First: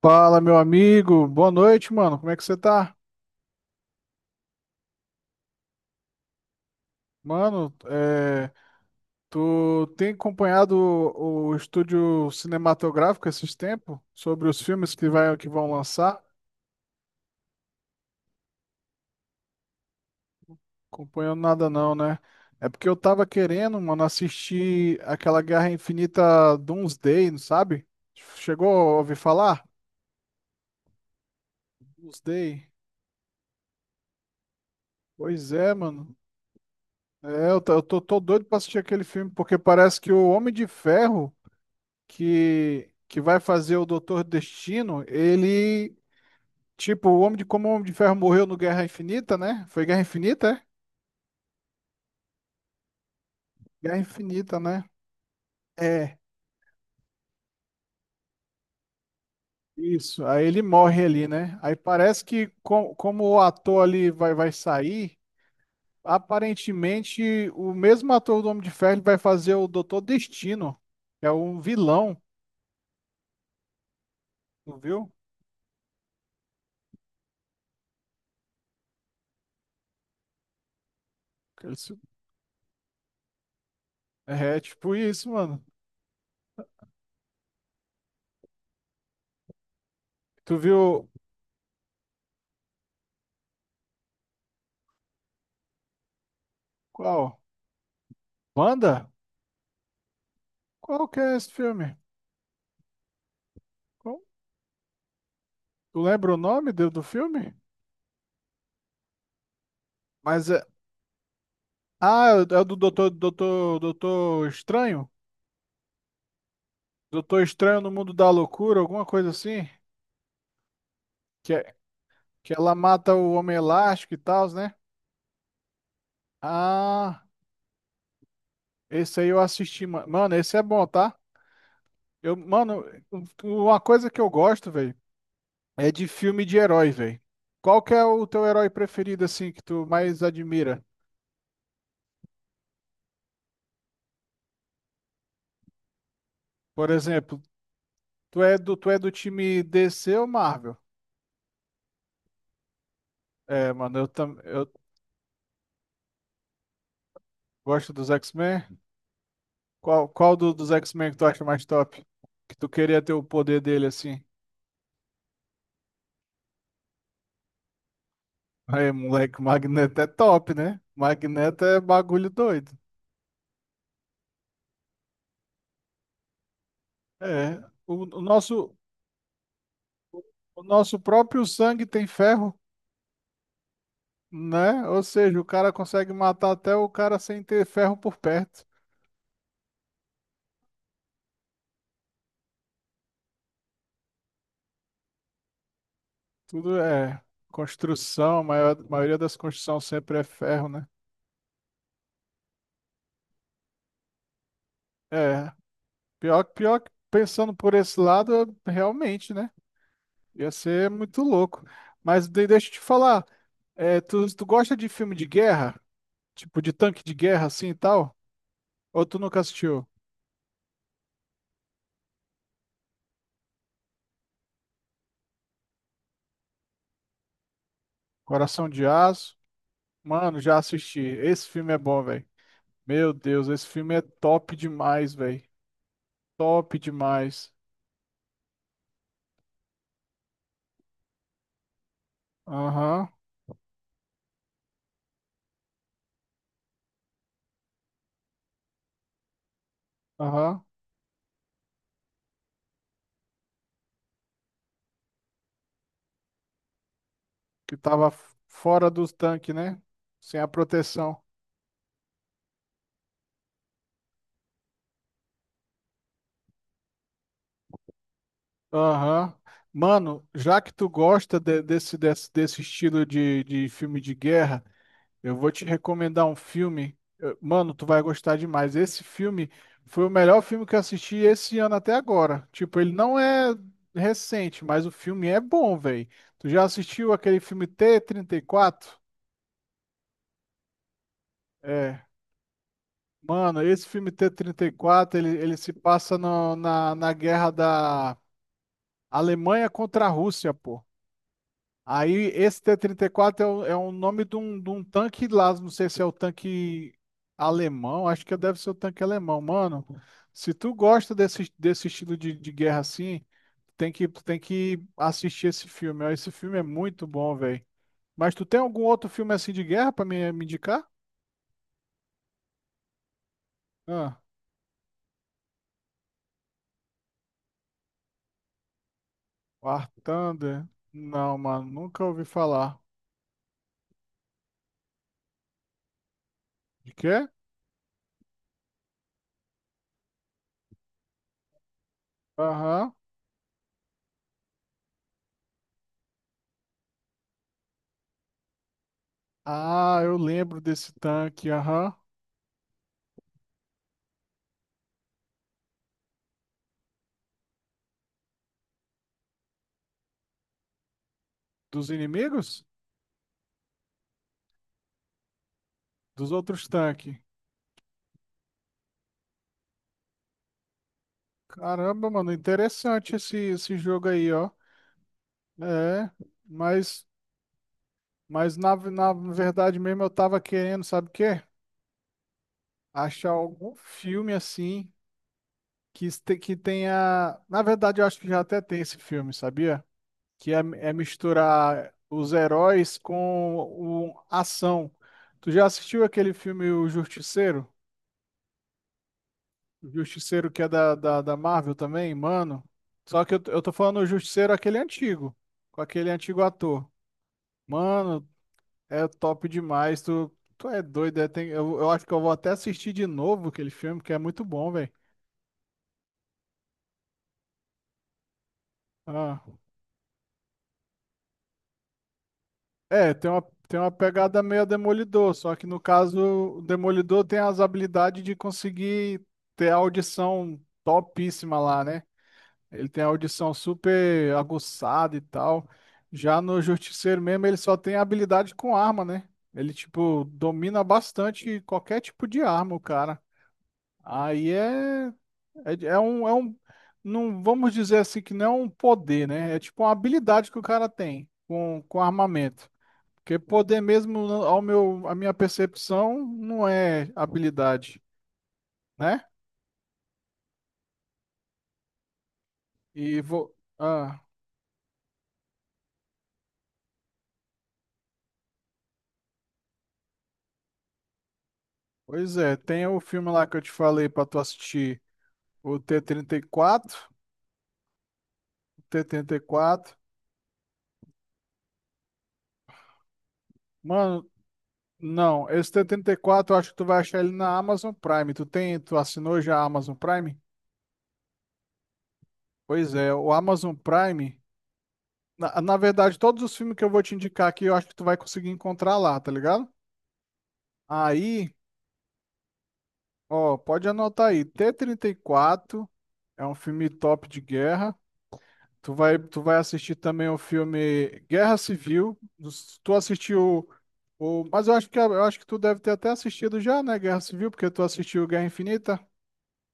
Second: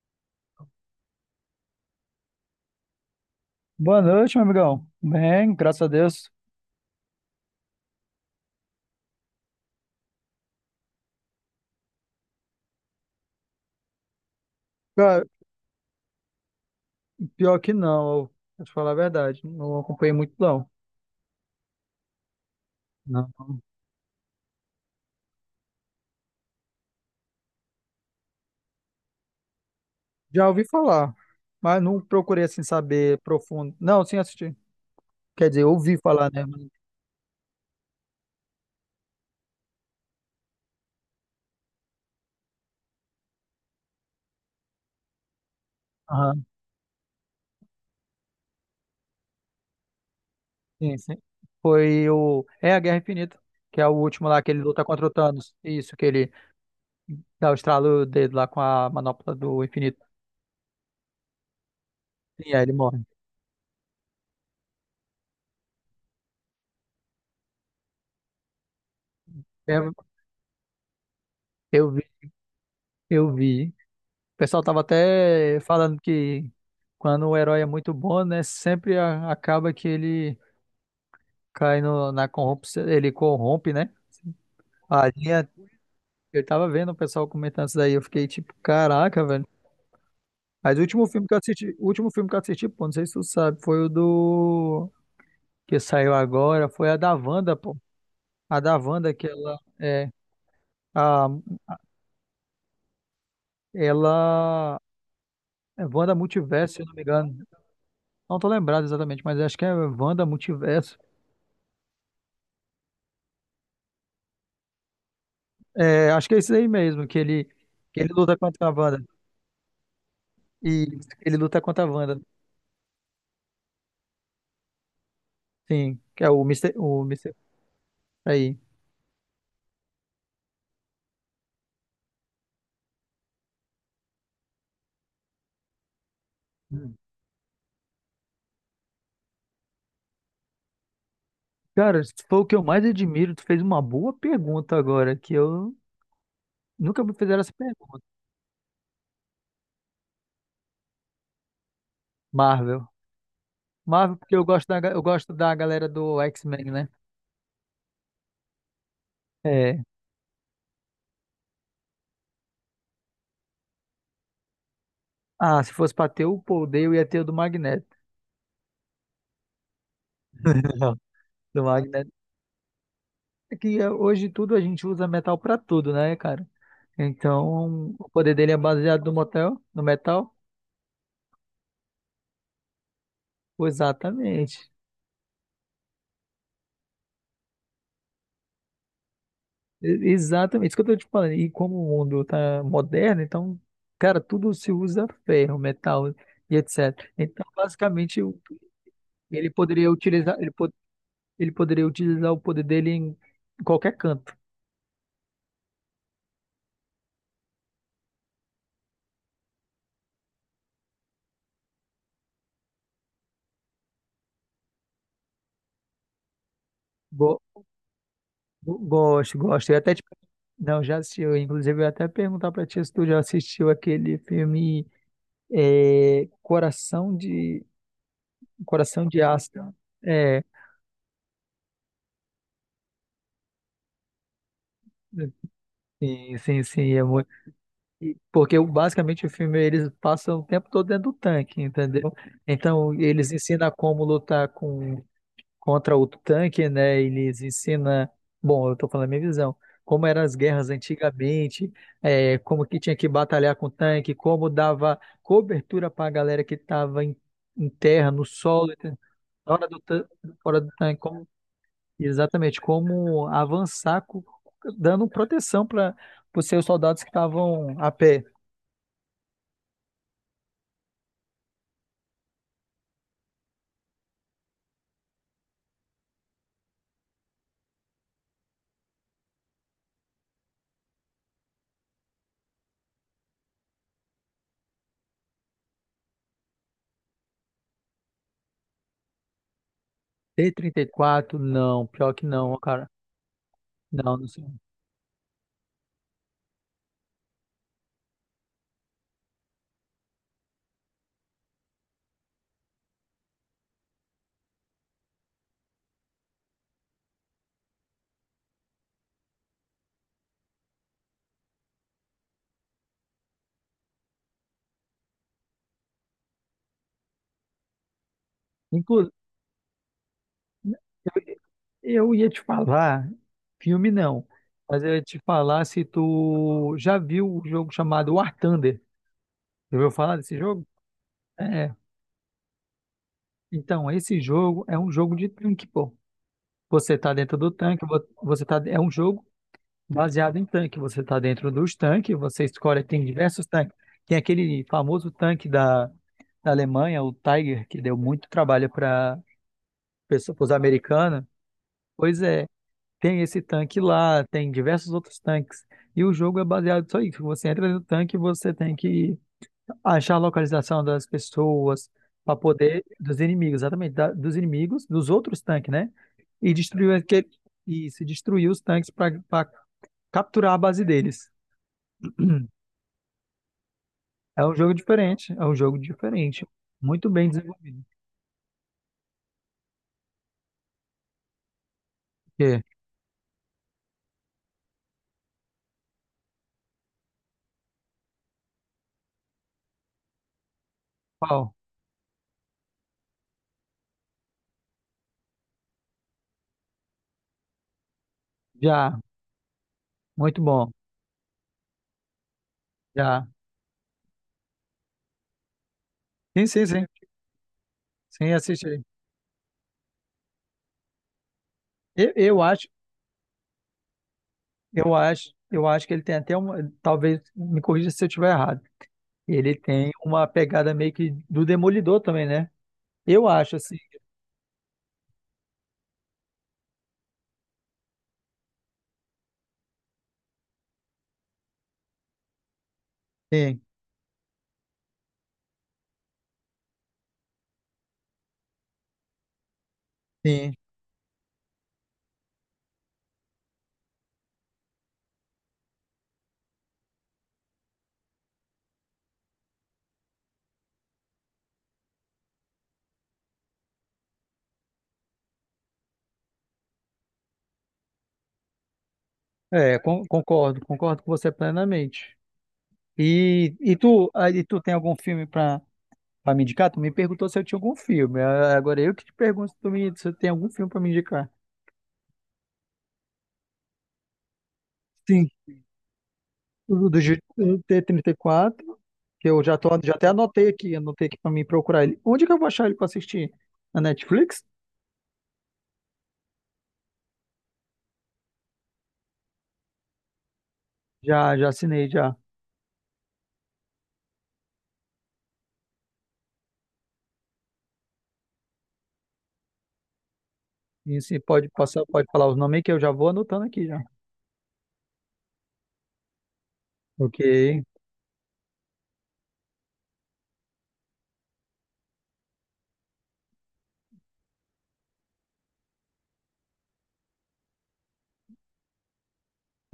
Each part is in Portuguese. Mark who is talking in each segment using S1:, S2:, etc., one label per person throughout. S1: Fala, meu amigo. Boa noite, mano. Como é que você tá?
S2: Boa noite, meu amigão. Bem, graças a Deus.
S1: Mano, é, tu tem acompanhado o estúdio cinematográfico esses tempos? Sobre os filmes
S2: Cara,
S1: que vão lançar?
S2: pior que não, vou te falar a verdade, não acompanhei muito não.
S1: Acompanhando nada não, né? É porque eu tava
S2: Não.
S1: querendo, mano, assistir aquela Guerra Infinita Doomsday, não sabe? Chegou a ouvir falar?
S2: Já ouvi falar, mas não procurei assim
S1: Doomsday.
S2: saber profundo. Não, sim assisti. Quer
S1: Pois
S2: dizer,
S1: é,
S2: ouvi
S1: mano.
S2: falar, né?
S1: É, eu tô doido pra assistir aquele filme, porque parece que o Homem de Ferro que vai fazer o Doutor Destino, ele,
S2: Aham,
S1: tipo, o Homem de como o Homem de Ferro morreu no Guerra Infinita, né? Foi Guerra Infinita, é?
S2: sim, sim. Foi o é a Guerra Infinita, que é o
S1: Guerra
S2: último lá que
S1: Infinita,
S2: ele
S1: né?
S2: luta contra o Thanos. Isso que
S1: É,
S2: ele dá o estralo dele lá com a manopla do infinito.
S1: isso. Aí ele morre ali, né? Aí parece que
S2: Sim, aí ele morre.
S1: como o ator ali vai sair, aparentemente o mesmo ator do Homem de Ferro ele vai fazer o
S2: É,
S1: Doutor Destino, que é um
S2: eu vi,
S1: vilão,
S2: eu vi. O pessoal
S1: tu
S2: tava
S1: viu?
S2: até falando que quando o herói é muito bom, né, sempre acaba que ele
S1: Que ele
S2: cai
S1: se-
S2: no, na corrupção, ele corrompe, né?
S1: É, tipo
S2: A
S1: isso,
S2: linha,
S1: mano.
S2: eu tava vendo o pessoal comentando isso daí, eu fiquei tipo, caraca, velho.
S1: Tu
S2: Mas
S1: viu
S2: o último filme que eu assisti, pô, não sei se tu sabe, foi o do que saiu agora, foi a da
S1: qual?
S2: Wanda, pô. A da
S1: Wanda?
S2: Wanda que
S1: Qual que
S2: a
S1: é esse filme?
S2: ela é
S1: Tu
S2: Wanda
S1: lembra o nome
S2: Multiverso, se eu
S1: do,
S2: não me
S1: do
S2: engano.
S1: filme?
S2: Não tô lembrado exatamente, mas acho que é Wanda
S1: Mas é.
S2: Multiverso.
S1: Ah, é o é o do Doutor Estranho?
S2: É, acho que é isso aí mesmo, que
S1: Doutor
S2: ele,
S1: Estranho no
S2: que
S1: Mundo
S2: ele
S1: da
S2: luta contra a
S1: Loucura, alguma
S2: Wanda.
S1: coisa assim?
S2: E ele
S1: Que,
S2: luta
S1: é-
S2: contra a Wanda,
S1: que ela mata o Homem Elástico e tal, né?
S2: sim, que é o Mister O
S1: Ah,
S2: Mister Aí.
S1: esse aí eu assisti, mano. Esse é bom, tá? Eu, mano, uma coisa que eu gosto, velho, é de filme de herói,
S2: Hum.
S1: velho. Qual que é o teu herói preferido, assim, que tu mais admira?
S2: Cara, se for o que eu mais admiro, tu fez uma boa pergunta agora, que eu
S1: Por
S2: nunca me
S1: exemplo,
S2: fizeram essa pergunta.
S1: tu é do time DC ou Marvel?
S2: Marvel.
S1: É, mano, eu,
S2: Marvel, porque
S1: tam,
S2: eu
S1: eu
S2: gosto da, ga- eu gosto da galera do X-Men, né?
S1: gosto dos X-Men.
S2: É.
S1: Qual dos X-Men que tu acha mais top? Que tu queria ter o poder dele assim?
S2: Ah, se fosse pra ter o poder, eu ia ter o do Magneto.
S1: Aí, moleque, o Magneto é top, né?
S2: Do
S1: Magneto é
S2: Magneto.
S1: bagulho doido.
S2: É que hoje tudo a gente usa metal pra tudo, né, cara?
S1: É,
S2: Então,
S1: o,
S2: o
S1: o
S2: poder dele é
S1: nosso,
S2: baseado no motel, no metal.
S1: o nosso próprio sangue tem ferro,
S2: Exatamente.
S1: né? Ou seja, o cara consegue matar até o cara sem ter ferro por perto.
S2: Exatamente. Isso que eu tô te falando. E como o mundo tá moderno, então, cara, tudo se usa ferro, metal e
S1: Tudo
S2: etc.
S1: é
S2: Então, basicamente,
S1: construção, a maioria das
S2: ele
S1: construções
S2: poderia
S1: sempre é
S2: utilizar, ele,
S1: ferro,
S2: po-
S1: né?
S2: ele poderia utilizar o poder dele em qualquer canto.
S1: É, pior que pensando por esse lado, realmente, né? Ia ser muito louco. Mas deixa eu te falar. É, tu gosta de filme de guerra? Tipo, de tanque de
S2: Go-
S1: guerra assim e tal?
S2: go-
S1: Ou tu
S2: gosto,
S1: nunca
S2: gosto. Eu
S1: assistiu?
S2: até te. Não, já assisti. Eu, inclusive, eu ia até perguntar pra ti se tu já assistiu aquele filme é, Coração de
S1: Coração de
S2: Coração de
S1: Aço?
S2: Aço.
S1: Mano,
S2: É,
S1: já assisti. Esse filme é bom, velho. Meu Deus, esse filme é top demais, velho.
S2: sim, sim,
S1: Top
S2: sim. É muito
S1: demais.
S2: E- Porque o- basicamente o filme eles passam o tempo todo dentro do tanque, entendeu? Então
S1: Aham,
S2: eles ensinam como lutar contra o tanque, né? Eles ensinam, bom, eu tô falando a minha visão, como eram as
S1: aham.
S2: guerras antigamente, é, como que tinha que batalhar com o tanque, como dava cobertura para a galera que estava em
S1: Que tava
S2: terra, no solo,
S1: fora
S2: entendeu?
S1: dos tanques,
S2: fora
S1: né?
S2: do, tan-
S1: Sem a
S2: fora do tanque,
S1: proteção.
S2: como, exatamente, como avançar, dando proteção para os seus soldados que estavam a pé.
S1: Aham. Mano, já que tu gosta desse estilo de filme de guerra. Eu vou te recomendar um filme. Mano, tu vai gostar demais. Esse filme foi o melhor filme que eu assisti esse ano até agora. Tipo, ele não é recente, mas o filme é bom, velho. Tu já assistiu aquele filme T-34?
S2: T-34 não,
S1: É.
S2: pior que não, cara.
S1: Mano, esse filme
S2: Não, não
S1: t
S2: sei.
S1: trinta e quatro, ele, ele se passa na guerra da Alemanha contra a Rússia, pô. Aí esse T-34 é, é o nome de um tanque lá, não sei se é o tanque alemão, acho que deve ser o tanque alemão. Mano, se tu gosta desse estilo de guerra assim, tu tem que assistir esse filme. Ó. Esse filme é muito bom, velho. Mas tu tem algum outro
S2: Inclu
S1: filme assim de guerra pra me indicar?
S2: eu eu ia te falar, filme
S1: Ah,
S2: não, mas eu ia te falar se tu já viu o jogo chamado War Thunder. Já
S1: War
S2: ouviu falar desse jogo?
S1: Thunder? Não, mano,
S2: É.
S1: nunca ouvi falar.
S2: Então, esse jogo é um jogo de tanque, pô.
S1: De
S2: Você tá
S1: quê?
S2: dentro do tanque, você tá, é um jogo baseado em tanque. Você tá dentro dos tanques, você escolhe,
S1: Aham.
S2: tem diversos tanques. Tem aquele famoso tanque da Alemanha, o Tiger, que deu muito trabalho para
S1: Ah, eu
S2: pessoas
S1: lembro desse
S2: americanas.
S1: tanque, aham.
S2: Pois é, tem esse tanque lá, tem diversos outros tanques. E o jogo é baseado só isso. Você entra no tanque e você tem que achar a localização das
S1: Dos
S2: pessoas para
S1: inimigos?
S2: poder dos inimigos, exatamente, dos inimigos, dos outros tanques, né?
S1: Dos
S2: E
S1: outros
S2: destruir
S1: tanques.
S2: aquele, e se destruir os tanques para capturar a base deles.
S1: Caramba, mano, interessante esse jogo aí,
S2: É
S1: ó.
S2: um jogo diferente, é um jogo
S1: É,
S2: diferente,
S1: mas,
S2: muito bem desenvolvido.
S1: mas na verdade mesmo eu tava querendo, sabe o quê?
S2: Porque,
S1: Achar algum filme assim que tenha. Na verdade, eu acho que já até tem esse filme, sabia? Que é, é
S2: pau,
S1: misturar os heróis com o, ação. Tu já assistiu aquele filme O Justiceiro?
S2: já,
S1: O
S2: muito
S1: Justiceiro que é
S2: bom,
S1: da Marvel também, mano. Só
S2: já.
S1: que eu tô falando o Justiceiro aquele antigo, com aquele antigo
S2: Sim, sim, sim.
S1: ator. Mano,
S2: Sim, assiste aí.
S1: é top demais. Tu é doido. É, eu acho
S2: Eu,
S1: que eu vou
S2: eu
S1: até
S2: acho
S1: assistir de novo aquele filme, que é muito bom, velho.
S2: eu acho que ele tem até uma. Talvez me corrija se eu estiver errado.
S1: Ah,
S2: Ele tem uma pegada meio que do Demolidor também, né?
S1: é,
S2: Eu acho, assim.
S1: tem uma pegada meio Demolidor, só que no caso, o Demolidor tem as habilidades de conseguir ter a audição topíssima lá, né? Ele tem a audição
S2: Sim,
S1: super aguçada e tal. Já no Justiceiro mesmo, ele só tem habilidade com arma, né? Ele, tipo,
S2: sim.
S1: domina bastante qualquer tipo de arma, o cara. Aí é. É um, não vamos dizer assim que não é um poder, né? É tipo uma habilidade que o cara tem com armamento. Porque poder mesmo, não- à minha percepção, não é habilidade, né?
S2: É, concordo com você plenamente.
S1: E vou,
S2: E tu,
S1: ah,
S2: aí tu tem algum filme pra, me indicar? Tu me perguntou se eu tinha algum filme. Ah, agora eu que te pergunto se tu tem algum filme pra me indicar.
S1: Pois é, tem o filme lá que eu te falei pra tu assistir,
S2: Sim,
S1: o T-34, trinta e quatro.
S2: o T-34,
S1: O t
S2: que
S1: trinta e
S2: eu já tô,
S1: quatro
S2: já até anotei aqui pra mim procurar ele. Onde que eu vou achar ele pra assistir? Na
S1: Mano,
S2: Netflix?
S1: não, esse T-34 34 eu acho que tu vai achar ele na Amazon Prime. Tu assinou já a Amazon Prime?
S2: Já, já assinei, já.
S1: Pois é, o Amazon Prime. Na verdade, todos os filmes que eu vou te indicar aqui, eu acho que tu vai conseguir encontrar lá, tá ligado?
S2: E sim, pode
S1: Aí,
S2: passar, pode falar os nomes aí que eu já vou anotando
S1: ó,
S2: aqui já.
S1: pode anotar aí. T-34 é um filme
S2: Ok.
S1: top de guerra. Tu vai assistir também o filme Guerra Civil. Tu assistiu o, mas eu acho que tu deve ter até assistido já, né? Guerra Civil, porque tu assistiu Guerra Infinita.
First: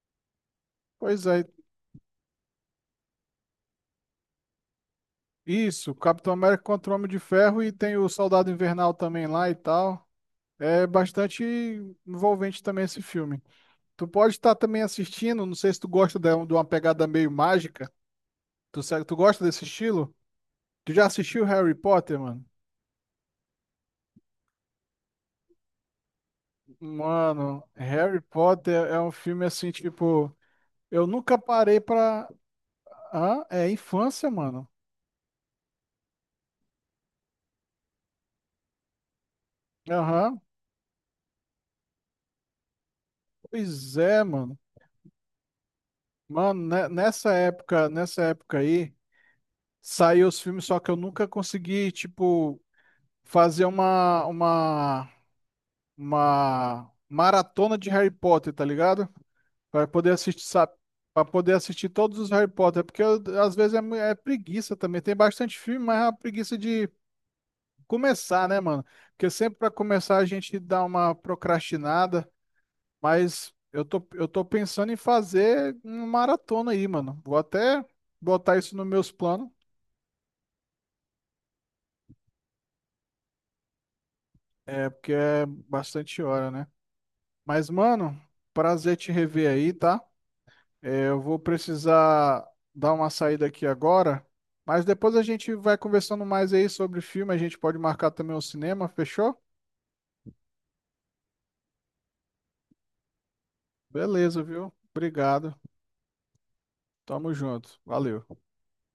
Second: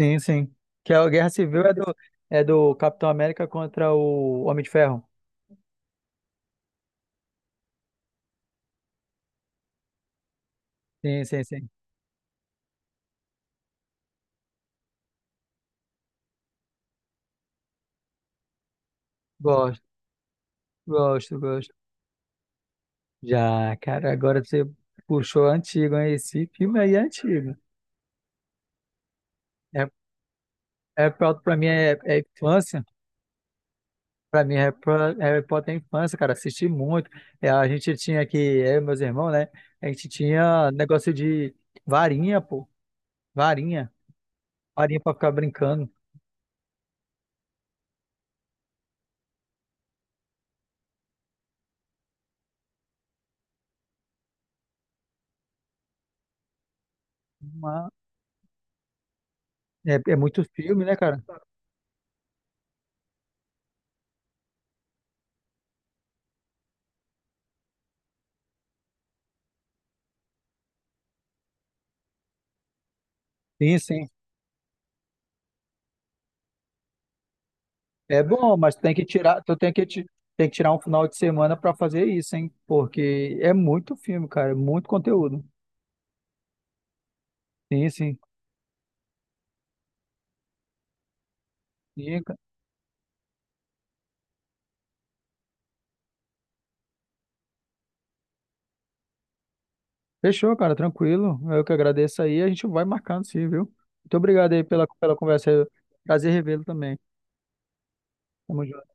S2: Sim, sim. Que é a
S1: Pois
S2: Guerra
S1: é,
S2: Civil é do Capitão América contra o Homem de Ferro.
S1: isso, Capitão América contra o Homem de Ferro e tem o Soldado Invernal também lá e tal. É
S2: Sim,
S1: bastante
S2: sim, sim.
S1: envolvente também esse filme. Tu pode estar também assistindo, não sei se tu gosta de uma pegada meio mágica. Tu, tu gosta desse
S2: Gosto,
S1: estilo? Tu já
S2: gosto,
S1: assistiu
S2: gosto.
S1: Harry Potter, mano?
S2: Já, cara, agora você puxou antigo, hein? Esse filme aí é antigo.
S1: Mano, Harry Potter é um filme assim,
S2: É,
S1: tipo, eu
S2: é pra
S1: nunca
S2: pra mim
S1: parei
S2: é
S1: pra.
S2: infância.
S1: Ah, é infância,
S2: Pra mim,
S1: mano.
S2: Harry Potter é infância, cara. Assisti muito. É, a gente tinha aqui, eu e meus irmãos, né? A gente
S1: Aham.
S2: tinha negócio de varinha, pô. Varinha.
S1: Pois é, mano.
S2: Parinha pra ficar brincando.
S1: Mano, nessa época aí, saiu os filmes, só que eu nunca consegui, tipo, fazer uma maratona de
S2: Uma-
S1: Harry Potter, tá ligado? Para
S2: É,
S1: poder
S2: é
S1: assistir,
S2: muito
S1: sabe?
S2: filme, né, cara?
S1: Para poder assistir todos os Harry Potter, porque às vezes é, é preguiça também. Tem bastante filme, mas é uma preguiça de começar, né, mano? Porque sempre para começar a gente dá uma procrastinada, mas
S2: Sim,
S1: eu tô,
S2: sim.
S1: eu tô pensando em fazer uma maratona aí, mano. Vou até
S2: É
S1: botar
S2: bom, mas
S1: isso nos
S2: tem que
S1: meus
S2: tirar,
S1: planos,
S2: tu tem que, ti- tem que tirar um final de semana pra fazer isso, hein? Porque é muito filme, cara, é
S1: é
S2: muito
S1: porque
S2: conteúdo.
S1: é bastante hora, né? Mas,
S2: Sim, sim.
S1: mano, prazer te rever aí, tá? É, eu vou
S2: Sim.
S1: precisar dar uma saída aqui agora, mas depois a gente vai conversando mais aí sobre filme. A gente pode marcar também o cinema, fechou?
S2: Fechou, cara, tranquilo. Eu que agradeço aí, a gente vai marcando sim, viu? Muito
S1: Beleza,
S2: obrigado aí
S1: viu?
S2: pela
S1: Obrigado.
S2: conversa. Prazer revê-lo também.
S1: Tamo junto. Valeu.
S2: Tamo junto.